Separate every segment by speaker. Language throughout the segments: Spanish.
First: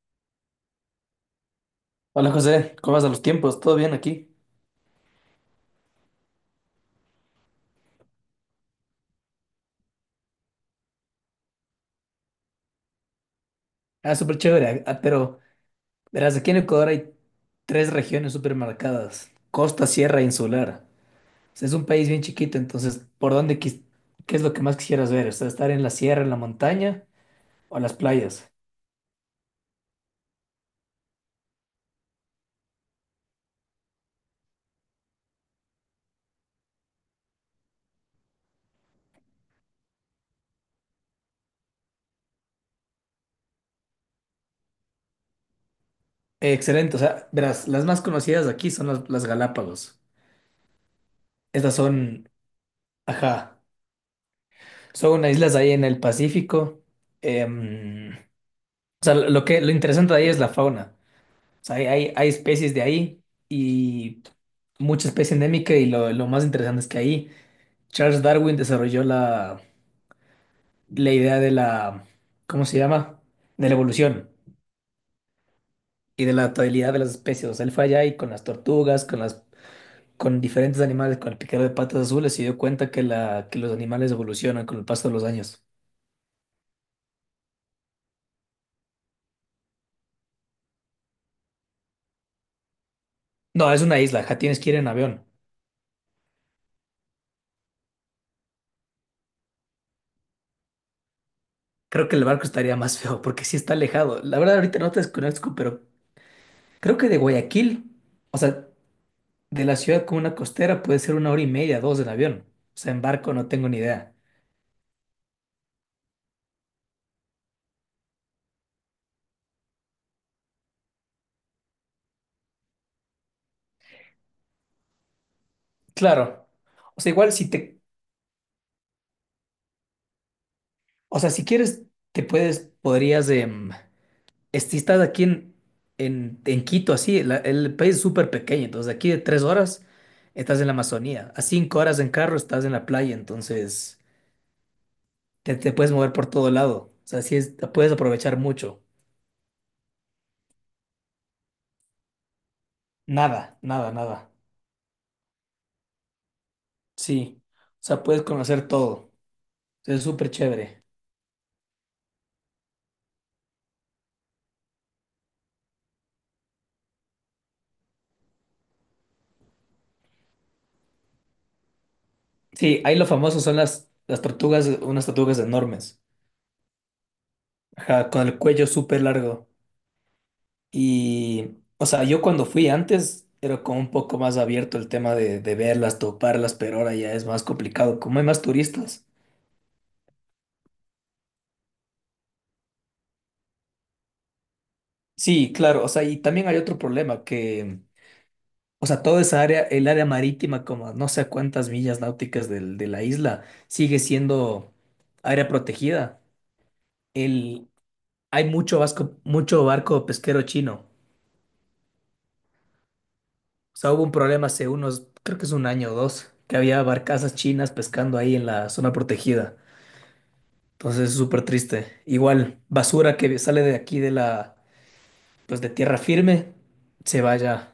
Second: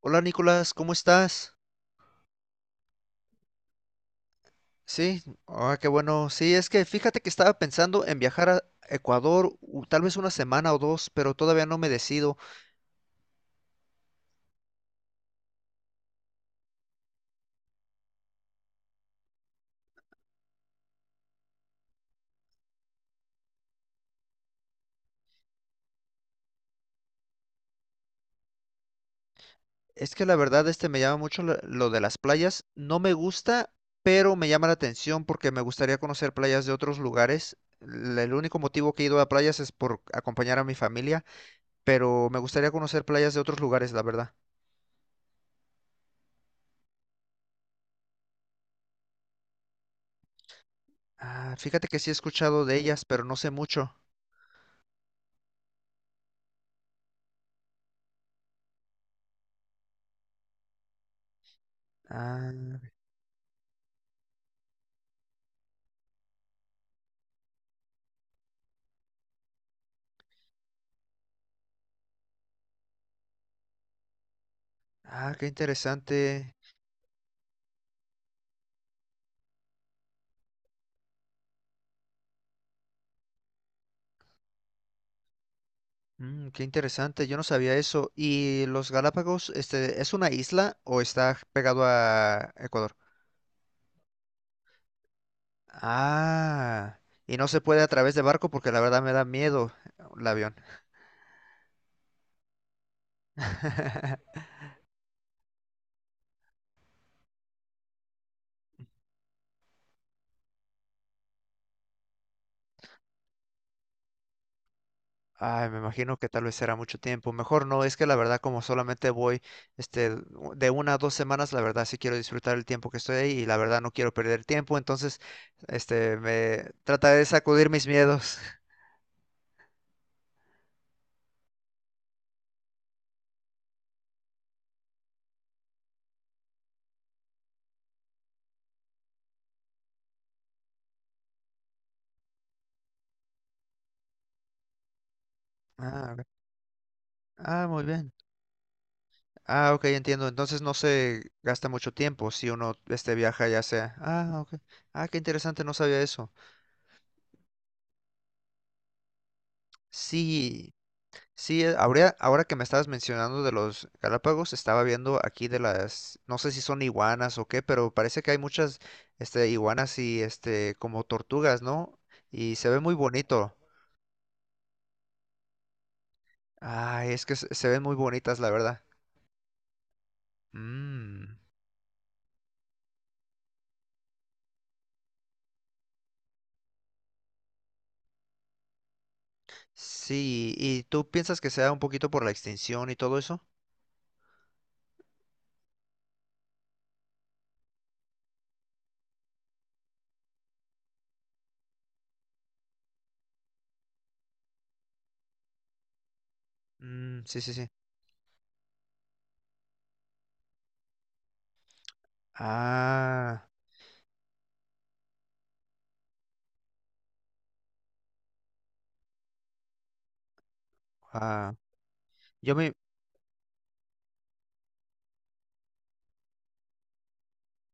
Speaker 1: Hola Nicolás, ¿cómo estás?
Speaker 2: Hola José, ¿cómo vas a los tiempos? ¿Todo bien aquí?
Speaker 1: Sí, qué bueno. Sí, es que fíjate que estaba pensando en viajar a Ecuador tal vez una semana o dos, pero todavía no me decido.
Speaker 2: Ah, súper chévere, pero verás, aquí en Ecuador hay tres regiones súper marcadas: costa, sierra e insular. O sea, es un país bien chiquito, entonces, ¿qué es lo que más quisieras ver? O sea, estar en la sierra, en la montaña o en las playas.
Speaker 1: Es que la verdad me llama mucho lo de las playas. No me gusta, pero me llama la atención porque me gustaría conocer playas de otros lugares. El único motivo que he ido a playas es por acompañar a mi familia, pero me gustaría conocer playas de otros lugares, la verdad.
Speaker 2: Excelente, o sea, verás, las más conocidas aquí son las Galápagos.
Speaker 1: Ah,
Speaker 2: Estas
Speaker 1: fíjate que sí he
Speaker 2: son,
Speaker 1: escuchado de ellas, pero no sé
Speaker 2: ajá,
Speaker 1: mucho.
Speaker 2: son unas islas ahí en el Pacífico. Em, o sea, lo interesante de ahí es la fauna. O sea, hay especies de
Speaker 1: Ah,
Speaker 2: ahí y mucha especie endémica, y lo más interesante es que ahí Charles Darwin desarrolló la idea de la, ¿cómo se llama? De la evolución
Speaker 1: ah, qué
Speaker 2: y de la
Speaker 1: interesante.
Speaker 2: adaptabilidad de las especies. O sea, él fue allá y con las tortugas, con diferentes animales, con el piquero de patas azules, se dio cuenta que los animales evolucionan con el paso de los años.
Speaker 1: Qué interesante, yo no sabía eso. ¿Y los Galápagos, es una isla o está pegado a Ecuador?
Speaker 2: No, es una isla, ja, tienes que ir en avión.
Speaker 1: Ah, y no se puede a través de barco porque la verdad me da miedo el avión.
Speaker 2: Creo que el barco estaría más feo porque sí está alejado. La verdad ahorita no te desconozco, pero creo que de Guayaquil, o sea... De la ciudad como una costera puede ser una hora y media, dos en avión. O sea, en barco no tengo ni idea.
Speaker 1: Ay, me imagino que tal vez será mucho tiempo. Mejor no, es que la verdad como solamente voy de una a dos semanas, la verdad sí quiero disfrutar el tiempo que estoy ahí y la verdad no quiero perder tiempo, entonces
Speaker 2: Claro.
Speaker 1: me
Speaker 2: O sea,
Speaker 1: trataré de
Speaker 2: igual si
Speaker 1: sacudir
Speaker 2: te,
Speaker 1: mis miedos.
Speaker 2: o sea, si quieres, podrías, si estás aquí en Quito, así, el país es súper pequeño, entonces de aquí de tres horas estás en la Amazonía, a cinco horas en carro estás en la playa, entonces te puedes
Speaker 1: Ah,
Speaker 2: mover
Speaker 1: ok.
Speaker 2: por todo lado. O sea, sí es,
Speaker 1: Ah, muy
Speaker 2: puedes
Speaker 1: bien.
Speaker 2: aprovechar mucho.
Speaker 1: Ah, ok, entiendo. Entonces no se gasta mucho tiempo si uno viaja
Speaker 2: Nada,
Speaker 1: ya
Speaker 2: nada,
Speaker 1: sea.
Speaker 2: nada.
Speaker 1: Ah, ok. Ah, qué interesante, no sabía eso.
Speaker 2: Sí. O sea, puedes conocer todo. Es súper
Speaker 1: Sí,
Speaker 2: chévere.
Speaker 1: sí, ahora que me estabas mencionando de los Galápagos, estaba viendo aquí de las, no sé si son iguanas o qué, pero parece que hay muchas iguanas y como tortugas, ¿no? Y se ve
Speaker 2: Sí,
Speaker 1: muy
Speaker 2: ahí lo famoso
Speaker 1: bonito.
Speaker 2: son las tortugas, unas tortugas enormes,
Speaker 1: Ay, es que se ven muy
Speaker 2: ajá, con
Speaker 1: bonitas,
Speaker 2: el
Speaker 1: la
Speaker 2: cuello
Speaker 1: verdad.
Speaker 2: súper largo.
Speaker 1: Mmm.
Speaker 2: Y, o sea, yo cuando fui antes era como un poco más abierto el tema de verlas, toparlas, pero ahora ya es más complicado, como hay más turistas.
Speaker 1: Sí, ¿y tú piensas que sea un poquito por la extinción y todo eso?
Speaker 2: Sí, claro, o sea, y también hay otro problema o sea, toda esa área, el área marítima, como a no sé a cuántas millas náuticas de la isla, sigue siendo área protegida.
Speaker 1: Mmm, sí, sí, sí.
Speaker 2: El, Hay mucho vasco, mucho barco pesquero chino.
Speaker 1: Ah,
Speaker 2: O sea, hubo un problema hace unos, creo que es un año o dos, que había barcazas chinas pescando ahí en la zona protegida. Entonces es súper
Speaker 1: ah,
Speaker 2: triste.
Speaker 1: yo
Speaker 2: Igual,
Speaker 1: me...
Speaker 2: basura que sale de aquí pues de tierra firme, se vaya.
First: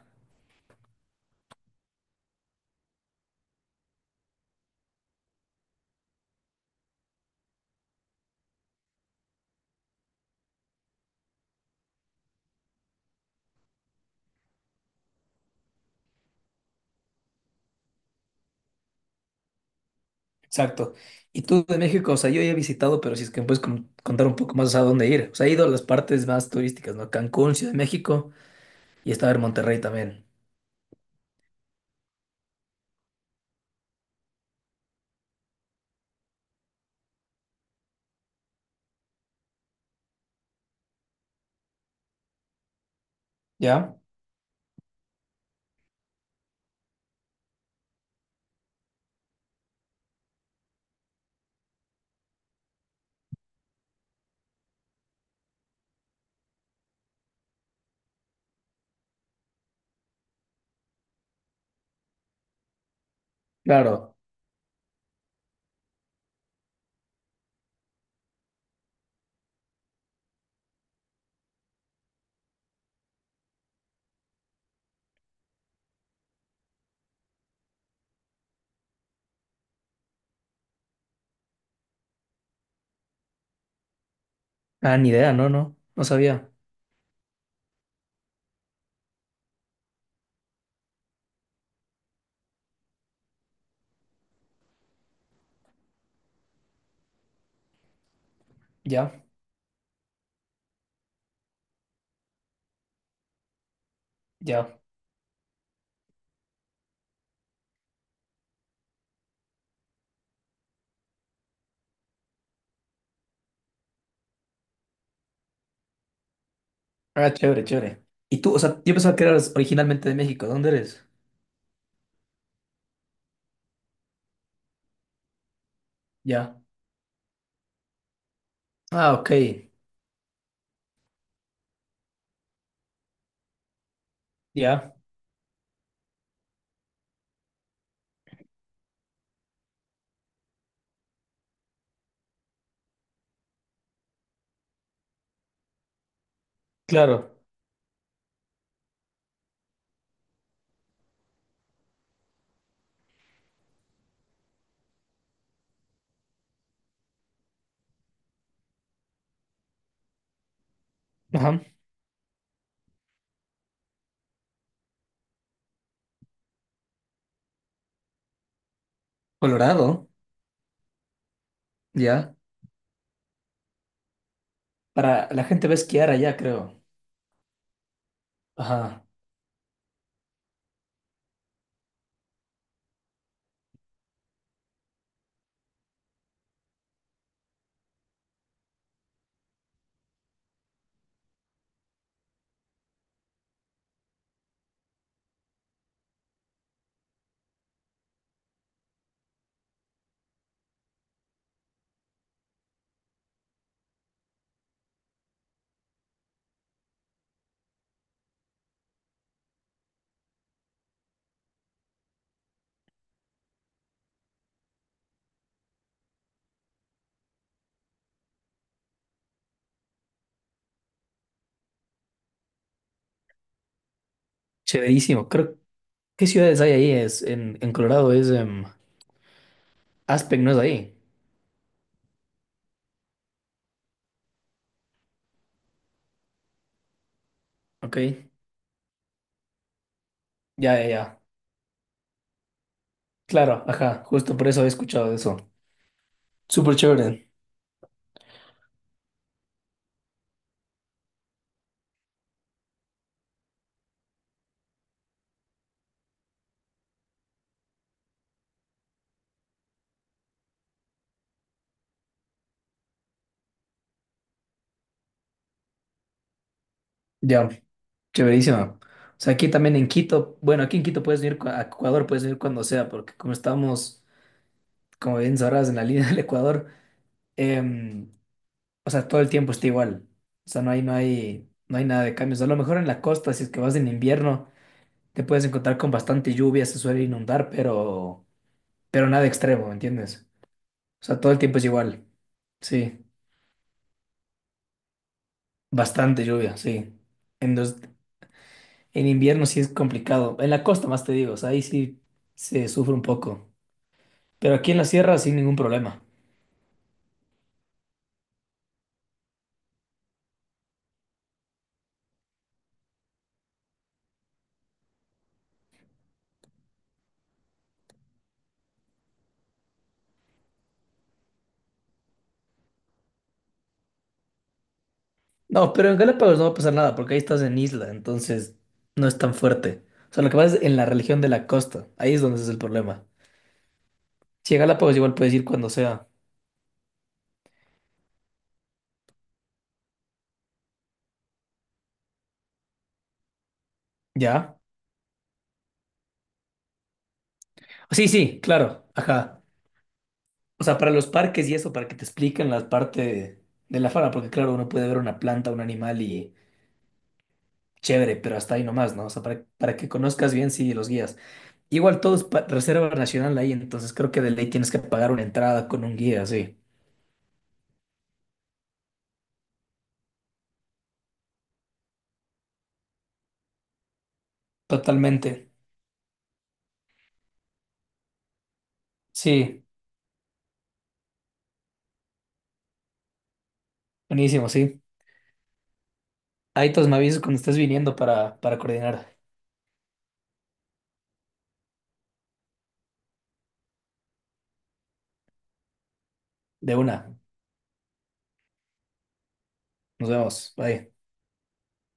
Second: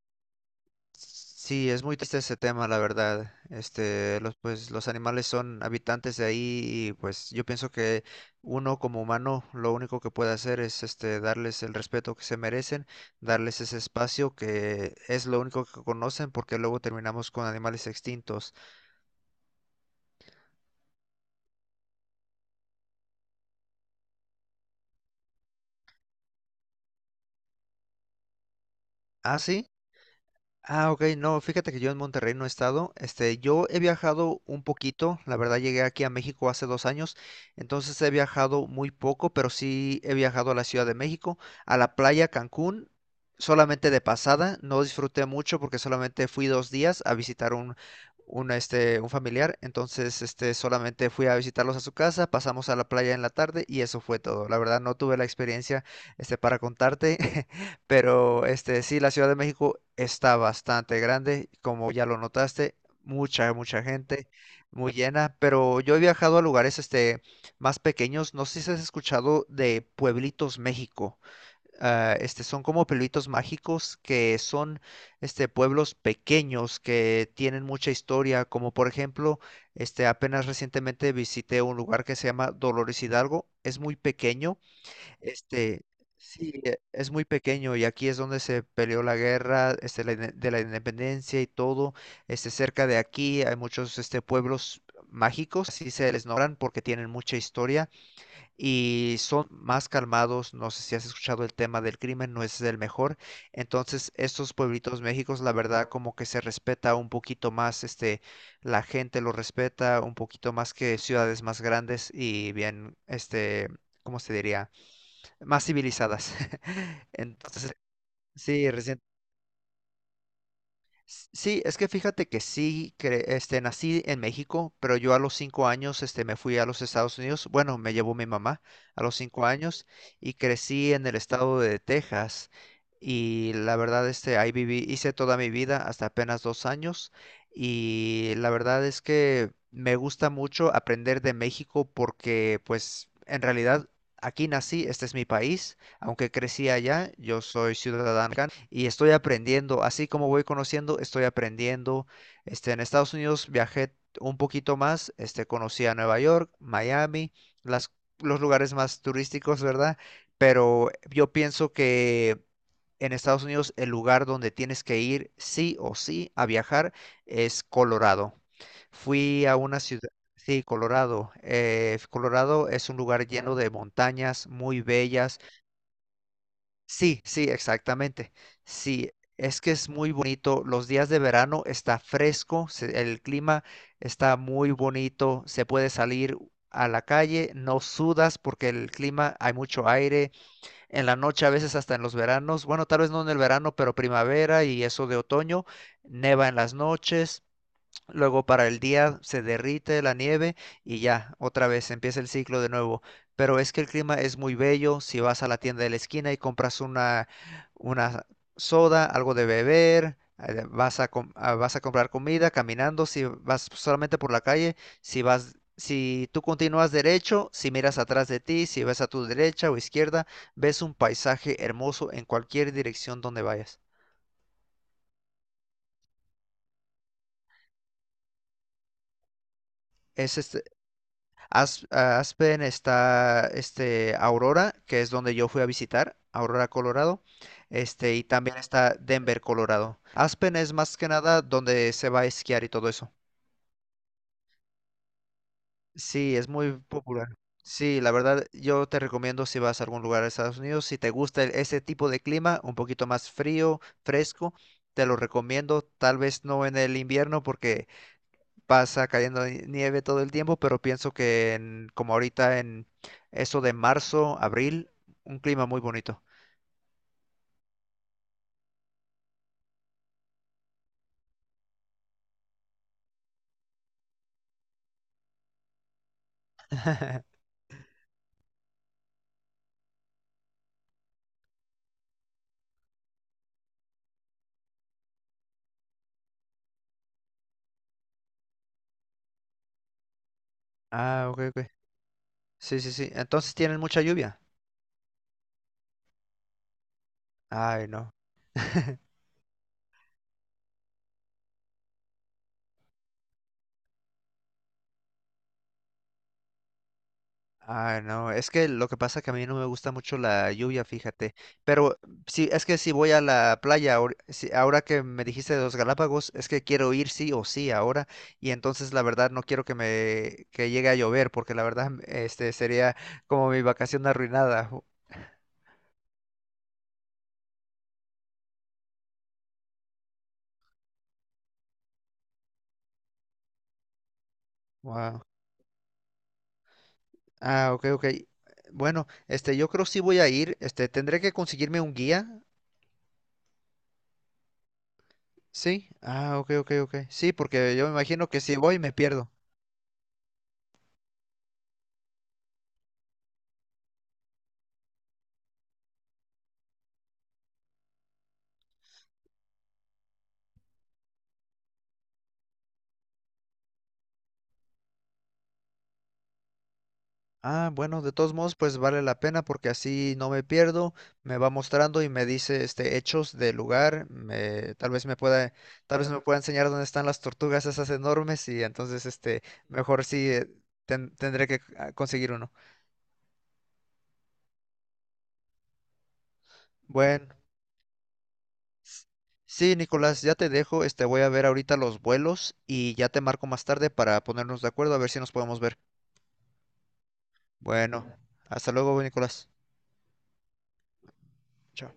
Speaker 1: Sí, es muy triste ese tema, la verdad. Los, pues, los animales son habitantes de ahí y pues yo pienso que uno como humano lo único que puede hacer es darles el respeto que se merecen, darles ese espacio que es lo único que conocen porque luego terminamos con animales extintos.
Speaker 2: Exacto. Y tú de México, o sea, yo ya he visitado, pero si es que me puedes contar un poco más a dónde ir. O sea, he ido a las partes más turísticas, ¿no? Cancún, Ciudad de México y estaba
Speaker 1: Ah,
Speaker 2: en
Speaker 1: sí.
Speaker 2: Monterrey también.
Speaker 1: Ah, ok, no, fíjate que yo en Monterrey no he estado. Yo he viajado un poquito, la verdad llegué aquí a México hace 2 años, entonces he viajado muy poco, pero sí he viajado a la Ciudad de México, a la playa Cancún, solamente
Speaker 2: ¿Ya?
Speaker 1: de pasada, no disfruté mucho porque solamente fui 2 días a visitar un, un familiar, entonces solamente fui a visitarlos a su casa, pasamos a la playa en la tarde y eso fue todo. La verdad no tuve la experiencia para contarte. Pero sí, la Ciudad de México está bastante grande, como ya lo notaste, mucha, mucha
Speaker 2: Claro.
Speaker 1: gente, muy llena, pero yo he viajado a lugares más pequeños, no sé si has escuchado de Pueblitos México. Ah, son como pueblitos mágicos que son pueblos pequeños que tienen mucha historia, como por ejemplo, apenas recientemente visité un lugar que se llama Dolores Hidalgo, es muy pequeño,
Speaker 2: Ah, ni idea, no, no,
Speaker 1: este,
Speaker 2: no sabía.
Speaker 1: sí, es muy pequeño y aquí es donde se peleó la guerra, la de la Independencia y todo. Cerca de aquí hay muchos, pueblos mágicos, así se les nombran porque tienen mucha historia y
Speaker 2: Ya,
Speaker 1: son más calmados. No sé si has escuchado el tema del crimen, no es el mejor. Entonces, estos
Speaker 2: ya.
Speaker 1: pueblitos méxicos, la verdad, como que se respeta un poquito más, la gente lo respeta un poquito más que ciudades más grandes y bien, ¿cómo se diría? Más civilizadas.
Speaker 2: Ah, chévere,
Speaker 1: Entonces,
Speaker 2: chévere. Y tú, o
Speaker 1: sí,
Speaker 2: sea, yo
Speaker 1: recién.
Speaker 2: pensaba que eras originalmente de México. ¿Dónde eres?
Speaker 1: Sí, es que fíjate que sí, nací en México, pero yo a los 5 años, me fui
Speaker 2: Ya.
Speaker 1: a los Estados Unidos. Bueno, me llevó mi mamá a
Speaker 2: Ah,
Speaker 1: los
Speaker 2: ok.
Speaker 1: 5 años y crecí en el estado de Texas. Y la verdad, ahí viví,
Speaker 2: Ya,
Speaker 1: hice toda mi vida hasta apenas 2 años. Y la verdad es que me gusta mucho aprender de México porque, pues, en realidad aquí nací, este es mi país, aunque crecí allá,
Speaker 2: claro.
Speaker 1: yo soy ciudadano y estoy aprendiendo. Así como voy conociendo, estoy aprendiendo. En Estados Unidos viajé un poquito más, conocí a Nueva York, Miami, las, los lugares más turísticos, ¿verdad? Pero yo
Speaker 2: Ajá.
Speaker 1: pienso que en Estados Unidos el lugar donde tienes que ir sí o sí a viajar es Colorado. Fui a una
Speaker 2: Colorado,
Speaker 1: ciudad, sí, Colorado.
Speaker 2: ya.
Speaker 1: Colorado es un lugar lleno de montañas muy
Speaker 2: Para
Speaker 1: bellas.
Speaker 2: la gente va a esquiar allá, creo.
Speaker 1: Sí, sí, exactamente.
Speaker 2: Ajá.
Speaker 1: Sí, es que es muy bonito. Los días de verano está fresco, el clima está muy bonito, se puede salir a la calle, no sudas porque el clima hay mucho aire. En la noche a veces hasta en los veranos, bueno, tal vez no en el verano, pero primavera y eso de otoño, neva en las noches. Luego para el día se derrite la nieve y ya, otra vez empieza el ciclo de nuevo. Pero es que el clima es muy bello. Si vas a la tienda de la esquina y compras una, una soda, algo de beber, vas a comprar comida caminando, si vas solamente por la calle, si tú continúas derecho, si miras atrás de ti, si ves a tu derecha o izquierda, ves un paisaje hermoso en cualquier dirección donde vayas.
Speaker 2: Chéverísimo. Creo, ¿qué ciudades hay ahí? Es en Colorado es
Speaker 1: Es
Speaker 2: Aspen, ¿no es ahí?
Speaker 1: A Aspen está, Aurora, que es donde yo fui a visitar, Aurora, Colorado, y
Speaker 2: Ok.
Speaker 1: también está Denver, Colorado. Aspen es más que
Speaker 2: Ya.
Speaker 1: nada donde se va a esquiar y todo eso.
Speaker 2: Claro, ajá. Justo por eso he escuchado de eso.
Speaker 1: Sí, es muy
Speaker 2: Súper chévere.
Speaker 1: popular. Sí, la verdad, yo te recomiendo si vas a algún lugar de Estados Unidos, si te gusta ese tipo de clima, un poquito más frío, fresco, te lo recomiendo. Tal vez no en el invierno porque pasa cayendo nieve todo el tiempo, pero pienso que como ahorita en eso de marzo, abril, un clima muy bonito.
Speaker 2: Ya, chéverísimo. O sea, aquí también en Quito, bueno, aquí en Quito puedes venir a Ecuador, puedes venir cuando sea, porque como estamos, como bien sabrás, en la línea del Ecuador, em, o sea, todo el tiempo está igual. O sea, no hay nada de cambios. A lo mejor en la costa, si es que vas en invierno, te puedes encontrar con bastante lluvia, se suele inundar, pero nada extremo, ¿me entiendes? O sea,
Speaker 1: Ah,
Speaker 2: todo el
Speaker 1: ok,
Speaker 2: tiempo es
Speaker 1: ok.
Speaker 2: igual.
Speaker 1: Sí, sí,
Speaker 2: Sí,
Speaker 1: sí. Entonces tienen mucha lluvia.
Speaker 2: bastante lluvia, sí. En, los-
Speaker 1: Ay, no.
Speaker 2: en invierno sí es complicado. En la costa más te digo, o sea, ahí sí se sufre un poco. Pero aquí en la sierra sin ningún problema.
Speaker 1: Ay, no, es que lo que pasa que a mí no me gusta mucho la lluvia, fíjate. Pero sí, es que si voy a la playa, ahora que me dijiste de los Galápagos, es que quiero ir sí o sí ahora. Y entonces la verdad no quiero que me que llegue a llover, porque la verdad sería como mi vacación arruinada.
Speaker 2: No, pero en Galápagos no va a pasar nada porque ahí estás en isla, entonces no es tan fuerte. O sea, lo que pasa es en la religión de la costa, ahí es donde es el problema. Si a Galápagos igual
Speaker 1: Wow.
Speaker 2: puedes ir cuando sea.
Speaker 1: Ah, ok, ok. Bueno, yo creo sí voy a ir. Tendré que conseguirme un guía.
Speaker 2: ¿Ya?
Speaker 1: Sí. Ah, ok, ok, ok. Sí, porque yo me
Speaker 2: Sí,
Speaker 1: imagino que
Speaker 2: sí,
Speaker 1: si voy
Speaker 2: claro,
Speaker 1: me pierdo.
Speaker 2: ajá. O sea, para los parques y eso, para que te expliquen la parte de la fauna, porque claro, uno puede ver una planta, un animal y chévere, pero hasta ahí nomás, ¿no? O sea, para que conozcas bien, sí, los guías. Igual todo es reserva nacional ahí, entonces creo que de ley tienes que pagar una entrada con un guía, sí.
Speaker 1: Ah, bueno, de todos modos, pues vale la pena porque así no me pierdo. Me va mostrando y me dice, hechos del lugar.
Speaker 2: Totalmente.
Speaker 1: Tal vez me pueda enseñar dónde están las tortugas esas enormes y entonces,
Speaker 2: Sí,
Speaker 1: mejor sí, tendré que conseguir uno.
Speaker 2: buenísimo, sí. Ahí todos me avisas
Speaker 1: Bueno.
Speaker 2: cuando estés viniendo para coordinar.
Speaker 1: Sí, Nicolás, ya te dejo. Voy a ver ahorita los vuelos y ya te marco más tarde para ponernos de acuerdo a ver si nos podemos ver.
Speaker 2: De una.
Speaker 1: Bueno, hasta luego, Nicolás.
Speaker 2: Nos vemos. Bye.
Speaker 1: Chao.